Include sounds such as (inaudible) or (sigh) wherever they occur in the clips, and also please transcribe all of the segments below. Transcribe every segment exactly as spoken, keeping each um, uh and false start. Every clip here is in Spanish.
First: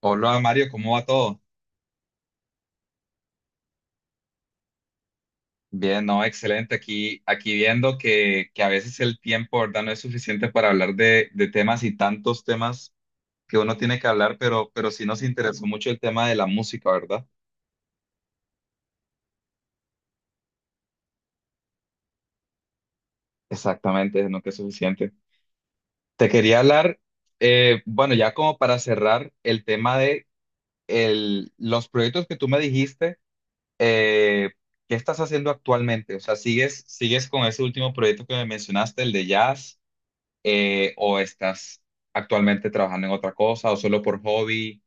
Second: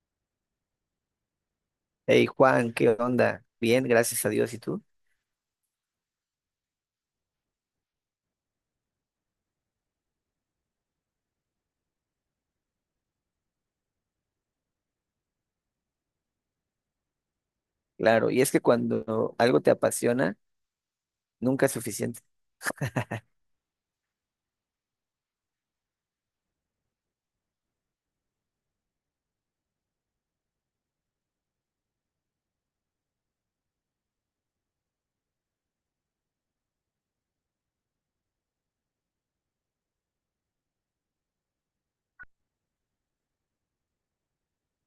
Hola Mario, ¿cómo va todo? Hey Juan, ¿qué onda? Bien, gracias a Dios. ¿Y tú? Bien, no, excelente. Aquí, aquí viendo que, que a veces el tiempo, ¿verdad? No es suficiente para hablar de, de temas y tantos temas que uno tiene que hablar, pero, pero sí nos interesó mucho el tema de la música, ¿verdad? Claro, y es que cuando algo te apasiona, nunca es suficiente. Exactamente, no que es suficiente. Te quería hablar, eh, bueno, ya como para cerrar el tema de el, los proyectos que tú me dijiste. eh, ¿Qué estás haciendo actualmente? O sea, ¿sigues, sigues con ese último proyecto que me mencionaste, el de jazz? Eh, ¿o estás actualmente trabajando en otra cosa o solo por hobby?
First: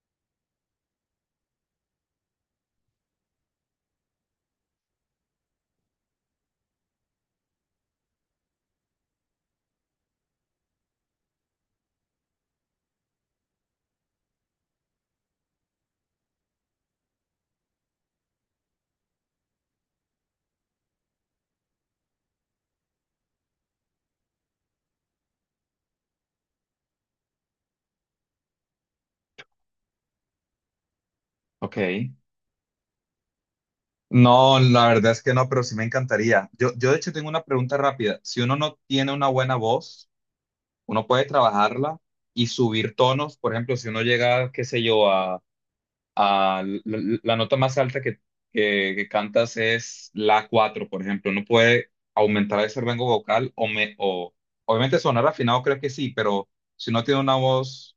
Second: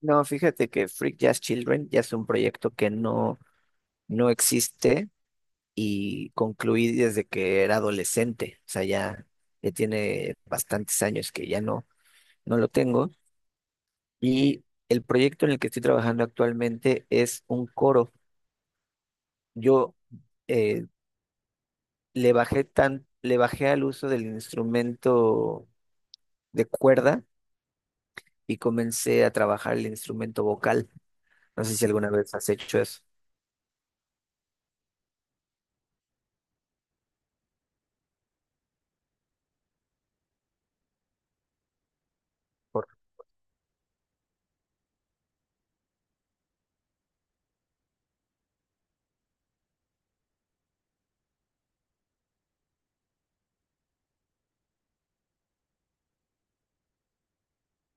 No, fíjate que Freak Jazz Children ya es un proyecto que no, no existe y concluí desde que era adolescente. O sea, ya, ya tiene bastantes años que ya no, no lo tengo. Y el proyecto en el que estoy trabajando actualmente es un coro. Yo eh, le bajé tan, le bajé al uso del instrumento de cuerda y comencé a trabajar el instrumento vocal. No sé si Ok. alguna vez has hecho eso. No, la verdad es que no, pero sí me encantaría. Yo, yo de hecho tengo una pregunta rápida. Si uno no tiene una buena voz, uno puede trabajarla y Por, subir tonos. Por ejemplo, si uno llega, qué sé yo, ah, la, la nota más alta que, que- que cantas es la cuatro, por ejemplo. No puede aumentar ese rango vocal o, me, o obviamente sonar afinado, creo que sí, pero si uno tiene una voz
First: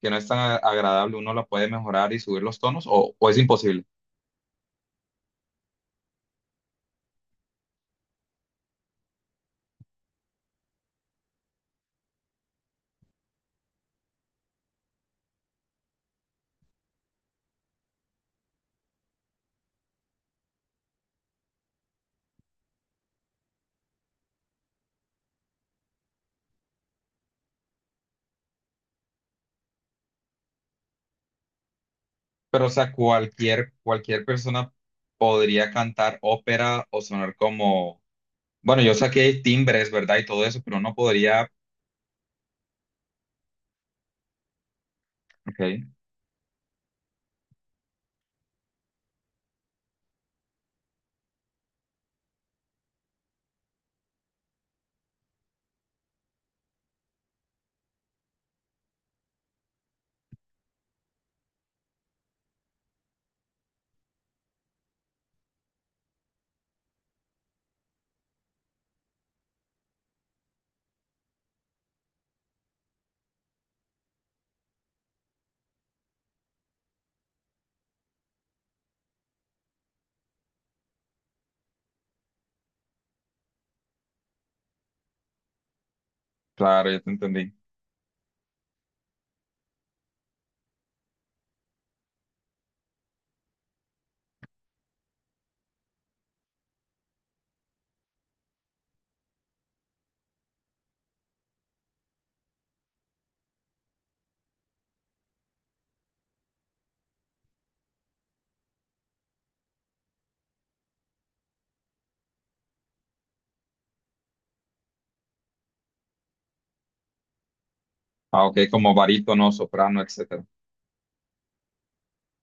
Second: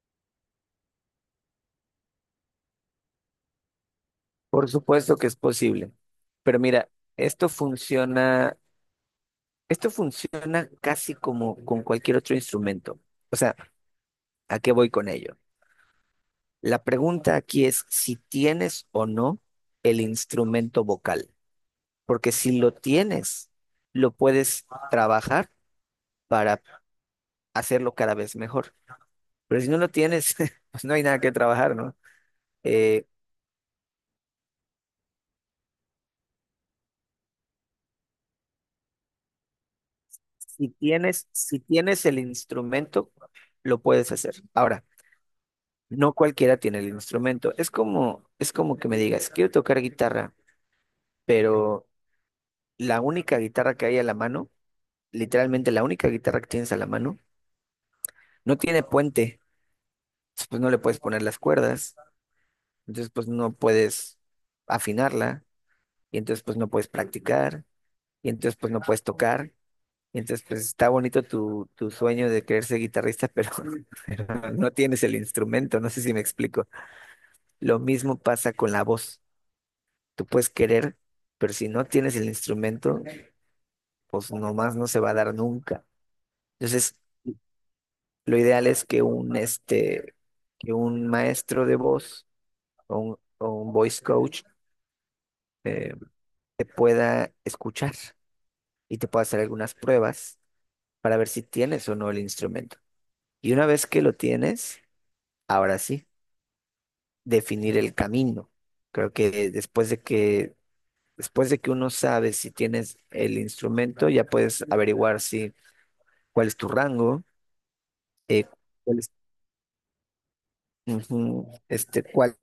que no es tan a- agradable, ¿uno la puede mejorar y subir los tonos o, o es imposible? por supuesto que es posible. Pero mira, esto funciona, esto funciona casi como con cualquier otro instrumento. O sea, ¿a qué voy con ello? La pregunta aquí es si tienes o no el instrumento vocal, porque si lo tienes, lo puedes trabajar para hacerlo cada vez mejor. Pero si no lo tienes, (laughs) pues no hay nada que trabajar, ¿no? Pero o sea, Eh, cualquier, cualquier persona podría cantar ópera o sonar como...? Bueno, yo saqué timbres, ¿verdad? Y todo eso, Si pero no tienes, podría... si tienes el instrumento, lo puedes hacer. Ahora, Ok, no cualquiera tiene el instrumento. Es como, es como que me digas, quiero tocar guitarra, pero la única guitarra que hay a la mano, literalmente la única guitarra que tienes a la mano, no tiene puente. Entonces, pues no le puedes poner las cuerdas. Entonces, pues no puedes afinarla. Y entonces, pues no puedes practicar. Y entonces, pues no puedes tocar. Entonces, pues está bonito tu, tu sueño de querer ser guitarrista, pero, (laughs) pero no tienes el instrumento, no sé si me explico. Lo mismo pasa con la voz. Tú puedes querer, pero si no tienes el instrumento, pues nomás no se va a dar nunca. claro, Entonces, ya te entendí. lo ideal es que un, este, que un maestro de voz o un, o un voice coach eh, te pueda escuchar y te pueda hacer algunas pruebas para ver si tienes o no el instrumento. Y una vez que lo tienes, ahora sí. Definir el camino. Creo que después de que, después de que uno sabe si tienes el instrumento, ya puedes averiguar si cuál es tu rango, eh, Ah, ok, como cuál es, barítono, soprano, etcétera. ujú, este, cuál,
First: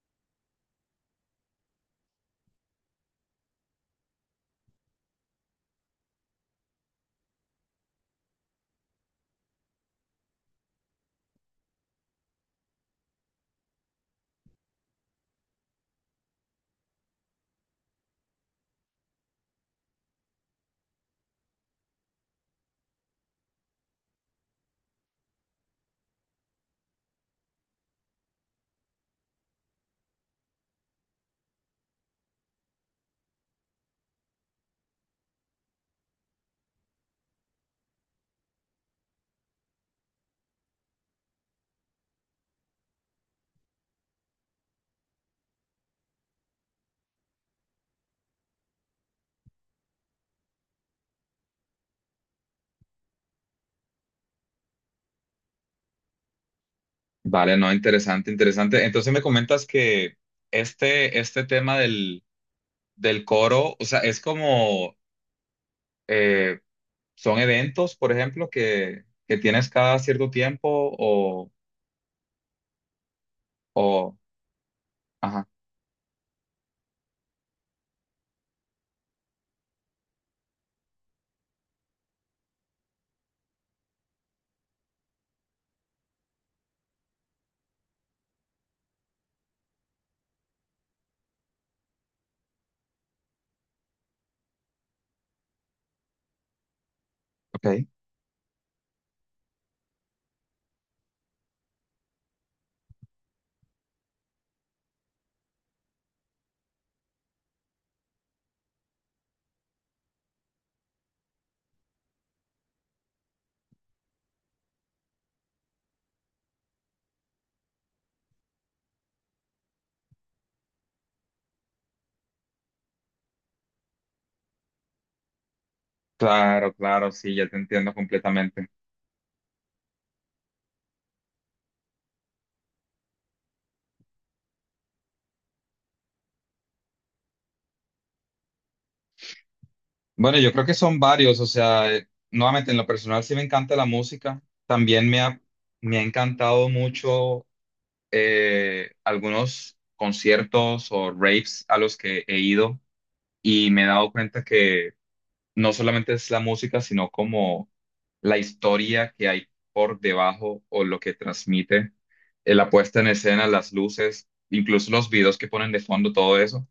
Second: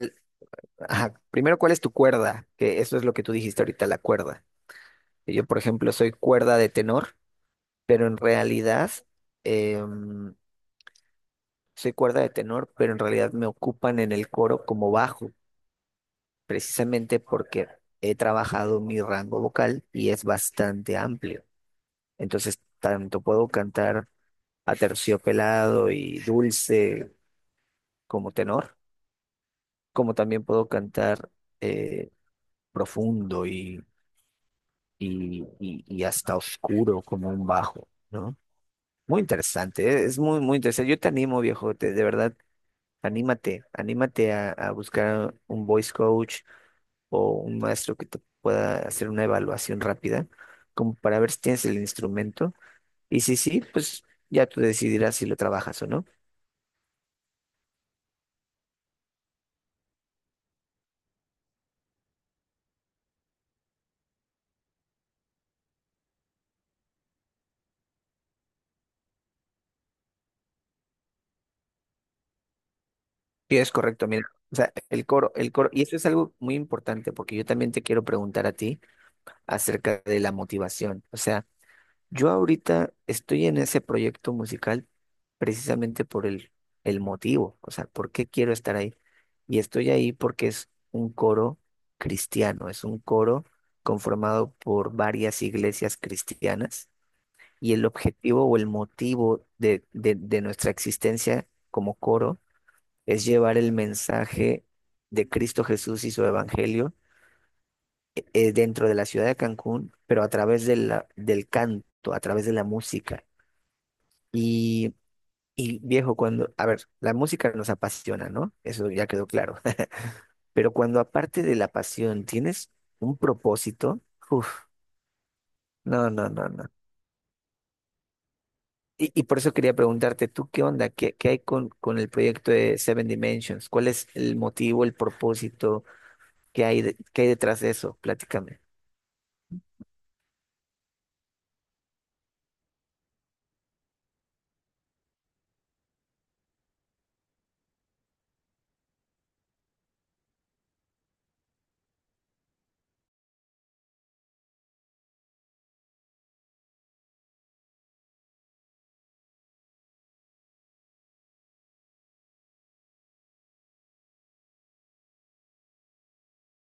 ajá, primero cuál es tu cuerda, que eso es lo que tú dijiste ahorita, la cuerda. Yo, por ejemplo, soy cuerda de tenor, pero en realidad em, soy cuerda de tenor, pero en realidad me ocupan en el coro como bajo. Precisamente porque he trabajado mi rango vocal y es bastante amplio. Entonces, tanto puedo cantar aterciopelado y dulce como tenor, como también puedo cantar eh, profundo y, y, y, y hasta oscuro como un bajo, ¿no? Muy interesante, ¿eh? Es muy, muy interesante. Yo te animo, viejo, te- de verdad, anímate, anímate a, a buscar un voice coach o un maestro que te pueda hacer una evaluación rápida, como para ver si tienes el instrumento. Y si sí, pues ya tú decidirás si lo trabajas o no. Vale, no, interesante, interesante. Entonces me comentas que este, este tema del, del coro, o sea, es como, eh, son eventos, por ejemplo, que, que tienes cada cierto tiempo o, Y es correcto, o, mira. O sea, el coro, ajá, el coro, y eso es algo muy importante porque yo también te quiero preguntar a ti acerca de la motivación. O sea, yo ahorita estoy en ese proyecto musical precisamente por el, el motivo, o sea, por qué quiero estar ahí. Y estoy ahí porque es un coro cristiano, es un coro conformado por varias iglesias cristianas y ok. el objetivo o el motivo de, de, de nuestra existencia como coro es llevar el mensaje de Cristo Jesús y su evangelio, eh, dentro de la ciudad de Cancún, pero a través de la- del canto, a través de la música. Y, y viejo, cuando, a ver, la música nos apasiona, ¿no? Eso ya quedó claro. (laughs) Pero cuando aparte de la pasión tienes un propósito, uff, no, no, no, no. Claro, claro, sí, ya te entiendo completamente. Y, y por eso quería preguntarte, ¿tú qué onda? ¿Qué, qué hay con, con el proyecto de Seven Dimensions? ¿Cuál es el motivo, el propósito? ¿Qué hay, de- qué hay detrás de eso? Platícame. Bueno, yo creo que son varios, o sea, eh, nuevamente en lo personal sí me encanta la música, también me ha, me ha encantado mucho, eh, algunos conciertos o raves a los que he ido, y me he dado cuenta que no solamente es la música, sino como la historia que hay por debajo o lo que transmite, eh, la puesta en escena, las luces, incluso los videos que ponen de fondo, todo eso.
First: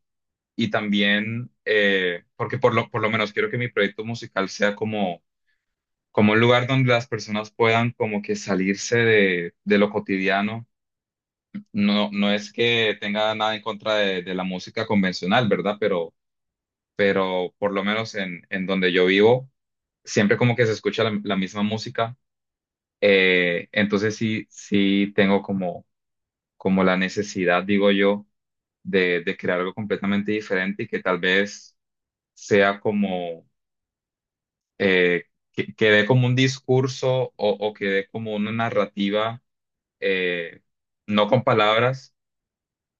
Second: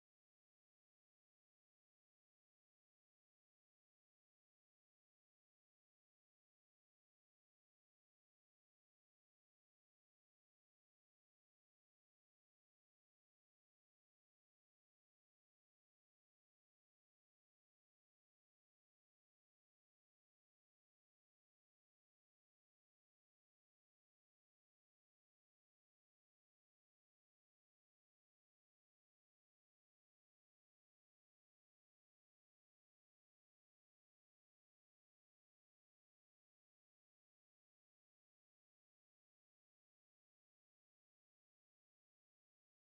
Y también, eh, porque por lo, por lo menos quiero que mi proyecto musical sea como, como un lugar donde las personas puedan como que salirse de, de lo cotidiano. No, no es que tenga nada en contra de, de la música convencional, ¿verdad? Pero, pero por lo menos en, en donde yo vivo siempre como que se escucha la, la misma música. Eh, entonces sí, sí tengo como, como la necesidad, digo yo, de, de crear algo completamente diferente y que tal vez sea como, eh, que, que dé como un discurso o, o que dé como una narrativa, eh, no con palabras,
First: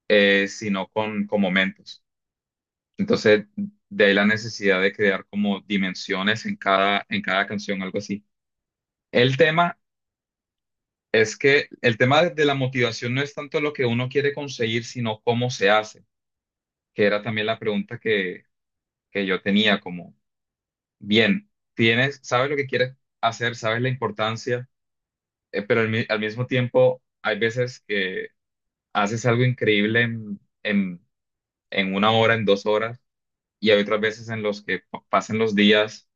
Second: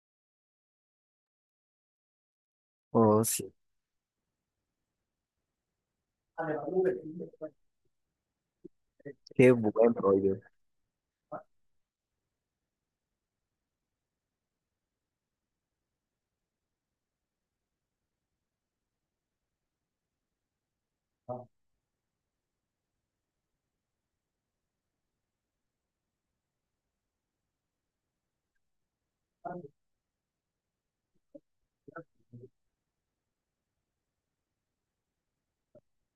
eh, sino con, con momentos. Oh, Entonces, sí, de ahí la necesidad de crear como dimensiones en cada, en cada canción, algo así. El qué tema buen rollo. Es que el tema de de la motivación no es tanto lo que uno quiere conseguir, sino cómo se hace, que era también la pregunta que, que yo tenía, como, bien, tienes, sabes lo que quieres hacer, sabes la importancia, eh, pero al, mi- al mismo tiempo hay veces que haces algo increíble en, en, en una hora, en dos horas, y hay otras veces en los que pa- pasan los días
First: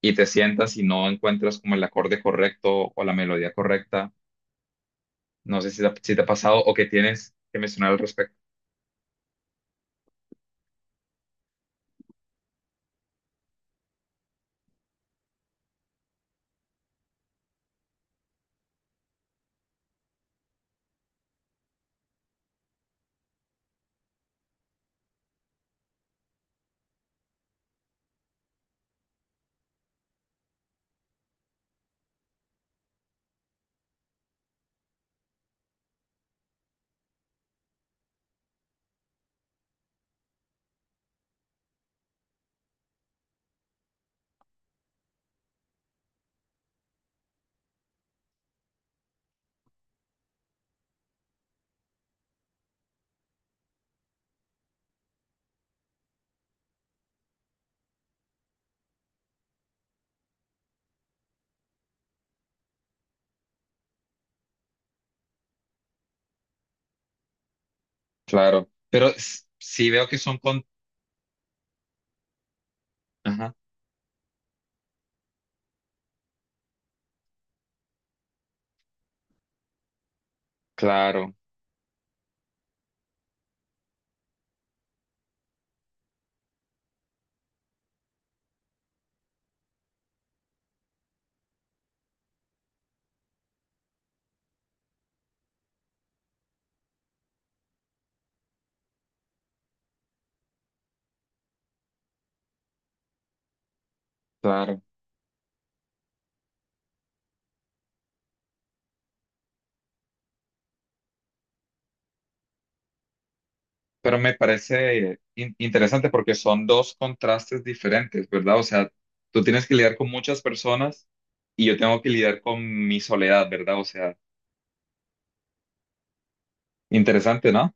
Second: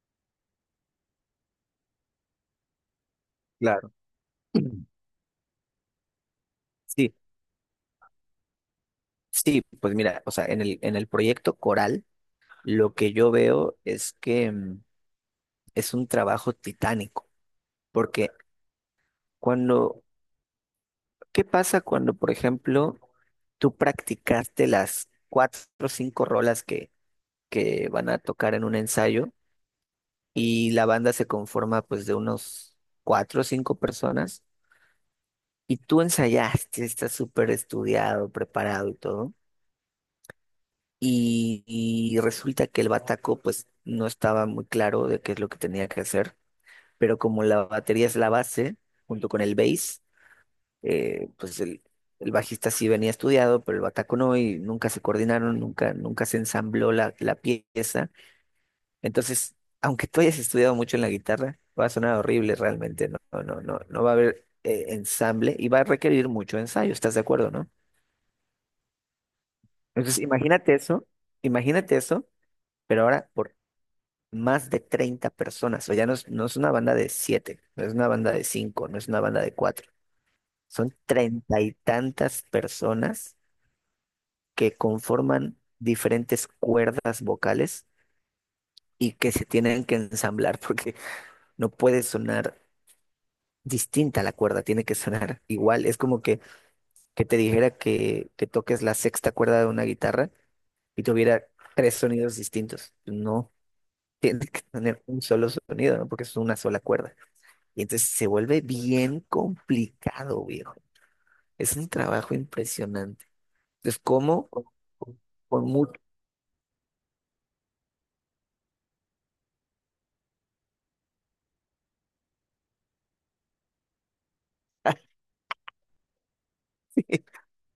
y te sientas y no encuentras como el acorde correcto o la melodía Claro. correcta. (clears throat) No sé si te, ha- si te ha pasado o que Sí, tienes que mencionar al respecto. sí, pues mira, o sea, en el, en el proyecto coral, lo que yo veo es que mm, es un trabajo titánico, porque cuando, ¿qué pasa cuando, por ejemplo, tú practicaste las cuatro o cinco rolas que, que van a tocar en un ensayo y la banda se conforma pues de unos cuatro o cinco personas y tú ensayaste, estás súper estudiado, preparado y todo, y, y resulta que el bataco pues no estaba muy claro de qué es lo que tenía que hacer, pero como la batería es la base, junto con el bass, eh, pues el, el bajista sí venía estudiado, pero el bataco no, y nunca se coordinaron, nunca, nunca se ensambló la, la pieza. Entonces, aunque tú hayas estudiado mucho en la guitarra, va a sonar horrible realmente, no, no, no, no, no va a haber eh, ensamble y va a requerir mucho ensayo, ¿estás de acuerdo, no? Claro, pero s- sí veo que Entonces, son con... imagínate eso, imagínate eso, pero ahora Ajá, por más de treinta personas, o ya no es, no es una banda de siete, no es una banda de cinco, no es una banda de cuatro, son claro, treinta y tantas personas que conforman diferentes cuerdas vocales y que se tienen que ensamblar (laughs) porque no puede sonar distinta la cuerda, tiene que sonar igual. Es como que, que te dijera que, que toques la sexta cuerda de una guitarra y tuviera tres sonidos distintos. No, (laughs) tiene que claro. tener un solo sonido, ¿no? Porque es una sola cuerda. Y entonces se vuelve bien complicado, viejo. Es un trabajo impresionante. Entonces, Pero me ¿cómo? parece in- Con mucho. interesante porque son dos contrastes diferentes, ¿verdad? O sea, tú tienes que lidiar con muchas personas y yo tengo que lidiar con mi soledad, ¿verdad? O sea, (laughs) interesante, ¿no?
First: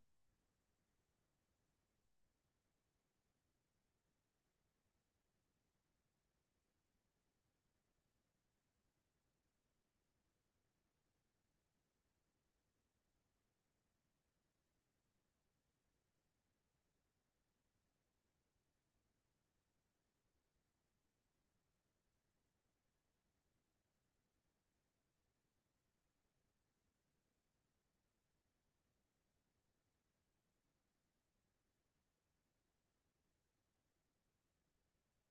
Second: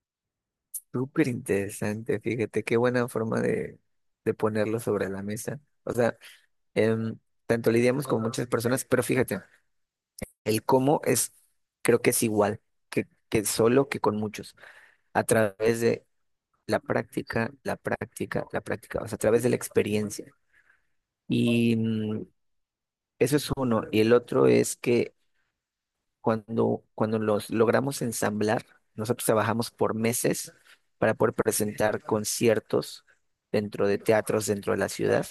Súper interesante, fíjate, qué buena forma de, de ponerlo sobre la mesa. O sea, em, tanto lidiamos con muchas personas, pero fíjate, el cómo es, creo que es igual que, que solo que con muchos, a través de la práctica, la práctica, la práctica, o sea, a través de la experiencia. Y mm, eso es uno. Y el otro es que Cuando, cuando los logramos ensamblar, nosotros trabajamos por meses para poder presentar conciertos dentro de teatros dentro de la ciudad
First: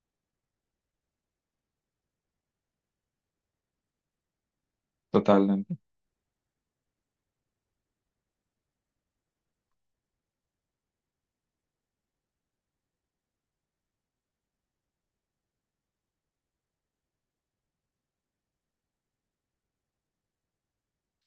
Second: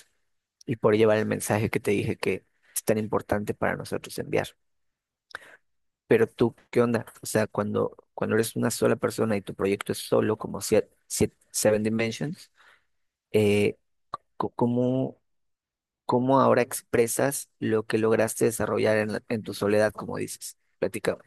y por llevar el mensaje que te dije que es tan importante para nosotros enviar. Totalmente. Pero tú, ¿qué onda? O sea, cuando, cuando eres una sola persona y tu proyecto es solo, como sie- sie- Seven Dimensions, eh, co- ¿cómo, cómo ahora expresas lo que lograste desarrollar en, la- en tu soledad, como dices? Platica.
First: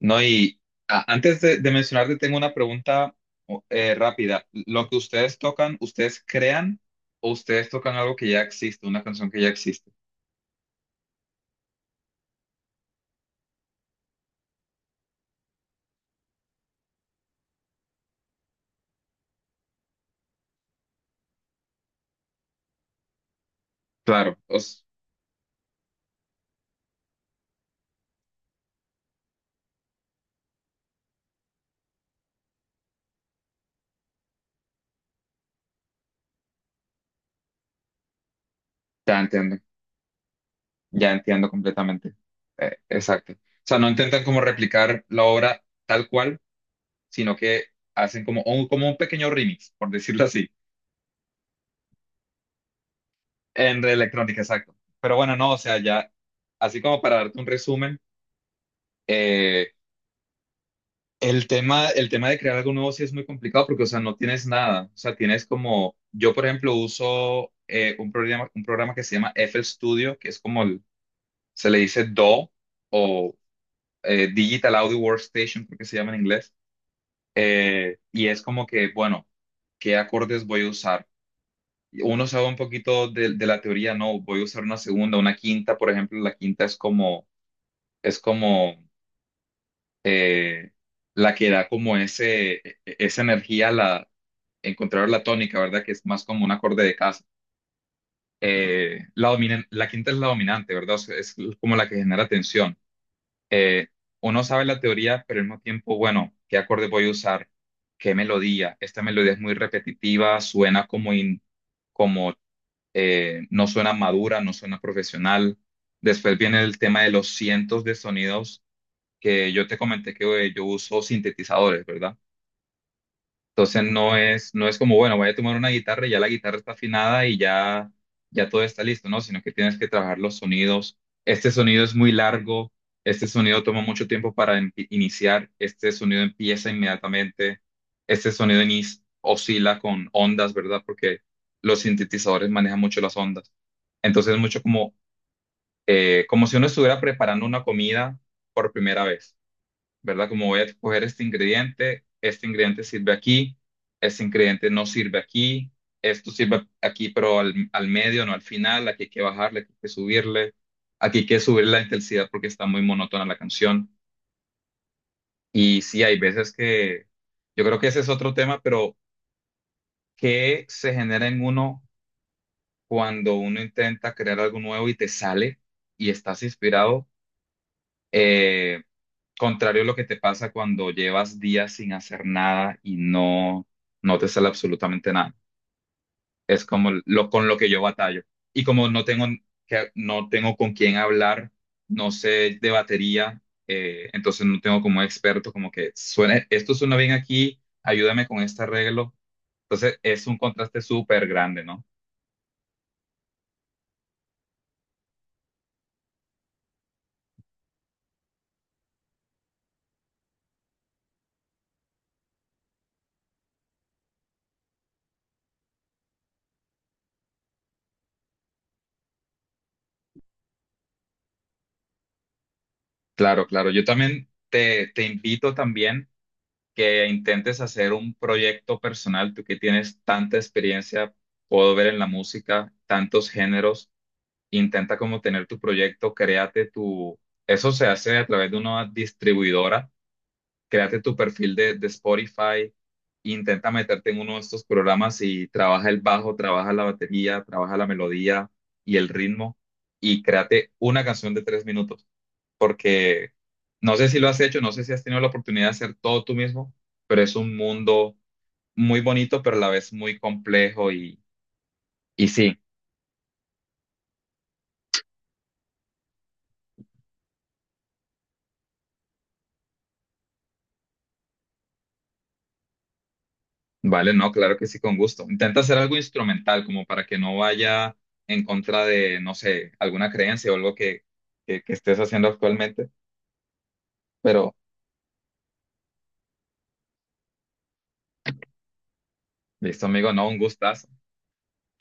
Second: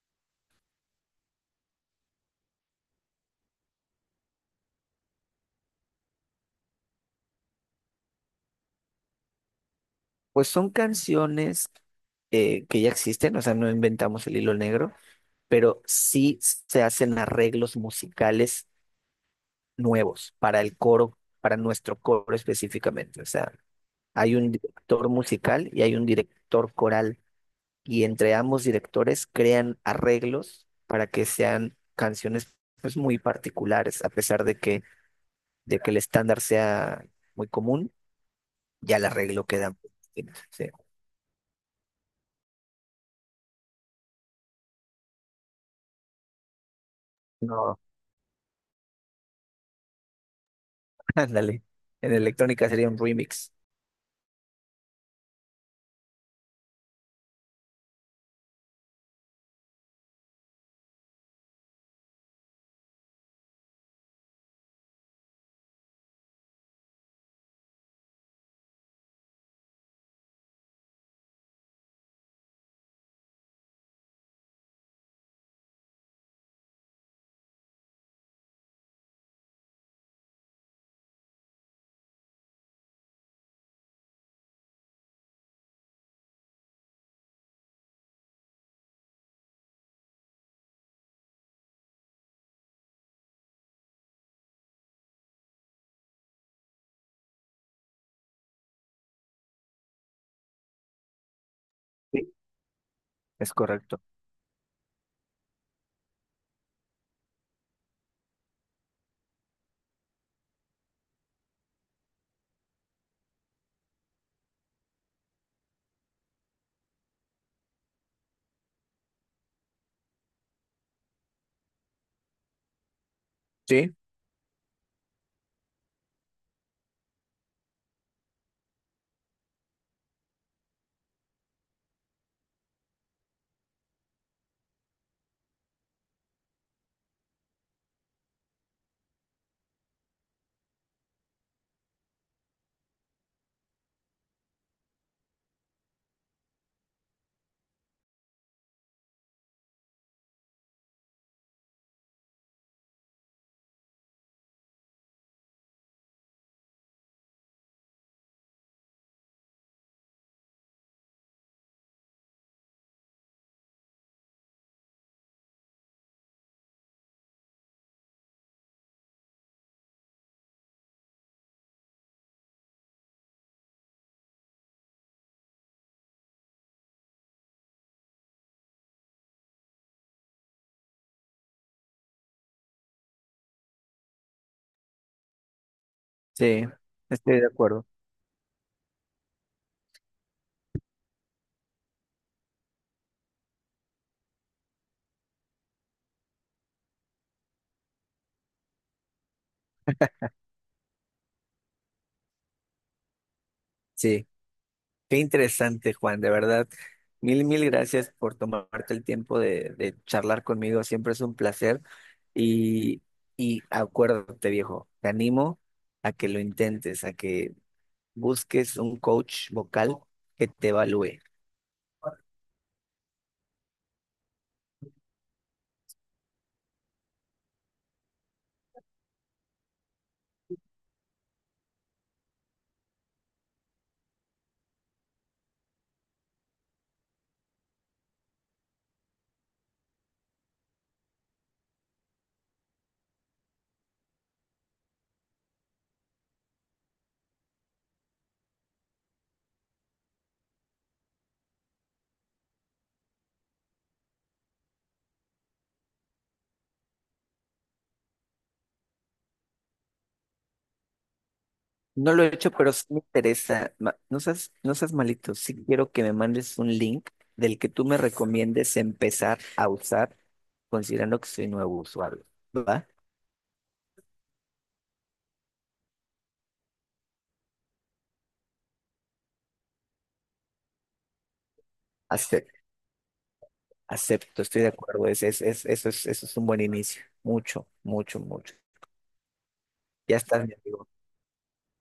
No, y a- antes de, de mencionarte, tengo una pregunta o- eh, rápida. ¿Lo que ustedes tocan, ustedes crean o ustedes tocan algo que ya existe, una canción que ya existe? Pues son canciones eh, que ya existen, o sea, no inventamos el hilo negro, pero sí se hacen arreglos musicales nuevos para el coro, para nuestro coro específicamente. O sea, hay Claro, un os, director musical y hay un director coral, y entre ambos directores crean arreglos para que sean canciones pues muy particulares, a pesar de que, de que el estándar sea muy común, ya el te arreglo entiendo. queda. Sí. Ya entiendo completamente. Eh, exacto. O sea, no intentan como replicar la obra tal cual, sino que No. hacen como un, como un pequeño remix, por decirlo así, Ándale. En electrónica sería un remix. en electrónica, exacto. Pero bueno, no, o sea, ya, así como para darte un resumen, eh, el tema, el tema de crear algo nuevo sí es muy complicado porque, o sea, no tienes nada. O sea, tienes como, yo por ejemplo uso eh, un programa, un programa que se llama F L Studio, que es como, el- se le dice DAW o eh, Digital Audio Workstation, creo que se llama en inglés. Eh, y es como que, bueno, ¿qué acordes voy a usar? Uno sabe un poquito de, de la teoría, no, voy a usar una segunda, una quinta, por ejemplo, la quinta es como, es como eh, la que da como ese, e- e- esa energía a la, encontrar la tónica, ¿verdad? Que es más como un acorde de casa. Eh, la dominan- la quinta es la dominante, ¿verdad? O sea, es como la que genera Sí. tensión. Es eh, correcto. Uno sabe la teoría, pero al mismo tiempo, bueno, ¿qué acorde voy a usar? ¿Qué melodía? Esta melodía es muy repetitiva, suena como, in- como eh, no suena madura, no suena profesional. Después viene el tema de los cientos de sonidos que yo te comenté que eh, yo uso sintetizadores, ¿verdad? Entonces Sí, no es, no es como, bueno, voy a tomar una guitarra y ya la guitarra está afinada y ya, ya todo está listo, ¿no? Sino que tienes que trabajar los sonidos. Este sonido es muy largo, este sonido toma mucho tiempo para em- iniciar, este sonido empieza inmediatamente, este sonido inis- oscila con ondas, ¿verdad? Porque los sintetizadores manejan mucho las ondas. Entonces es mucho como, eh, como si uno estuviera preparando una comida por primera vez. ¿Verdad? Como voy a escoger este ingrediente, este ingrediente sirve aquí, este ingrediente no sirve aquí, esto sirve aquí, pero al, al medio, no al final, aquí hay que bajarle, aquí hay que subirle, aquí hay que subir la intensidad porque está muy monótona la canción. Y sí, hay veces que yo creo que ese es otro tema, pero ¿qué se genera en uno cuando uno intenta crear algo nuevo y te sale y estás inspirado? Eh, Contrario a lo que te pasa cuando llevas días sin hacer nada y no, no te sale absolutamente nada. Es sí, como lo estoy de con lo que yo acuerdo. batallo. Y como no tengo, que, no tengo con quién hablar, no sé de batería, eh, entonces no tengo como experto, como que suena, esto suena bien aquí, ayúdame con este arreglo. Entonces es un contraste súper grande, ¿no? Sí, qué interesante, Juan, de verdad. Mil, mil gracias por tomarte el tiempo de, de charlar conmigo. Siempre es un placer. Y, y acuérdate, viejo, te animo a que lo intentes, a que busques un coach vocal que te evalúe. Claro, claro. Yo también te, te invito también que intentes hacer un proyecto personal, tú que tienes tanta experiencia, puedo ver en la música, tantos géneros, intenta como tener tu proyecto, créate tu, eso se hace a través de una distribuidora, créate tu perfil de, de Spotify, intenta meterte en uno de estos programas y trabaja el bajo, trabaja la batería, trabaja la melodía y el ritmo y créate una canción de tres minutos, porque no sé si lo has hecho, no sé si has tenido la oportunidad de hacer todo tú mismo, pero es un mundo muy bonito, pero a la vez muy complejo y, No lo he y hecho, sí. pero sí me interesa. Ma- No seas, no seas malito. Sí quiero que me mandes un link del que tú me recomiendes empezar a usar, considerando que soy nuevo usuario. ¿Va? Vale, no, claro que sí, con gusto. Intenta hacer algo instrumental, como para que no vaya en contra de, no sé, alguna creencia o algo que, que, que estés haciendo Acepto, actualmente, acepto, pero estoy de acuerdo. Es, es, es- eso es, eso es un buen inicio. Mucho, mucho, mucho. listo, amigo, Ya no, un estás, mi gustazo. amigo.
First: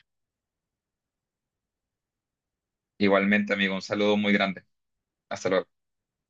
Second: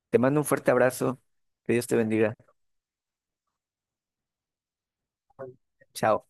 Te mando un fuerte abrazo. Que Dios te bendiga. Igualmente, amigo, un saludo muy grande. Hasta luego. Chao.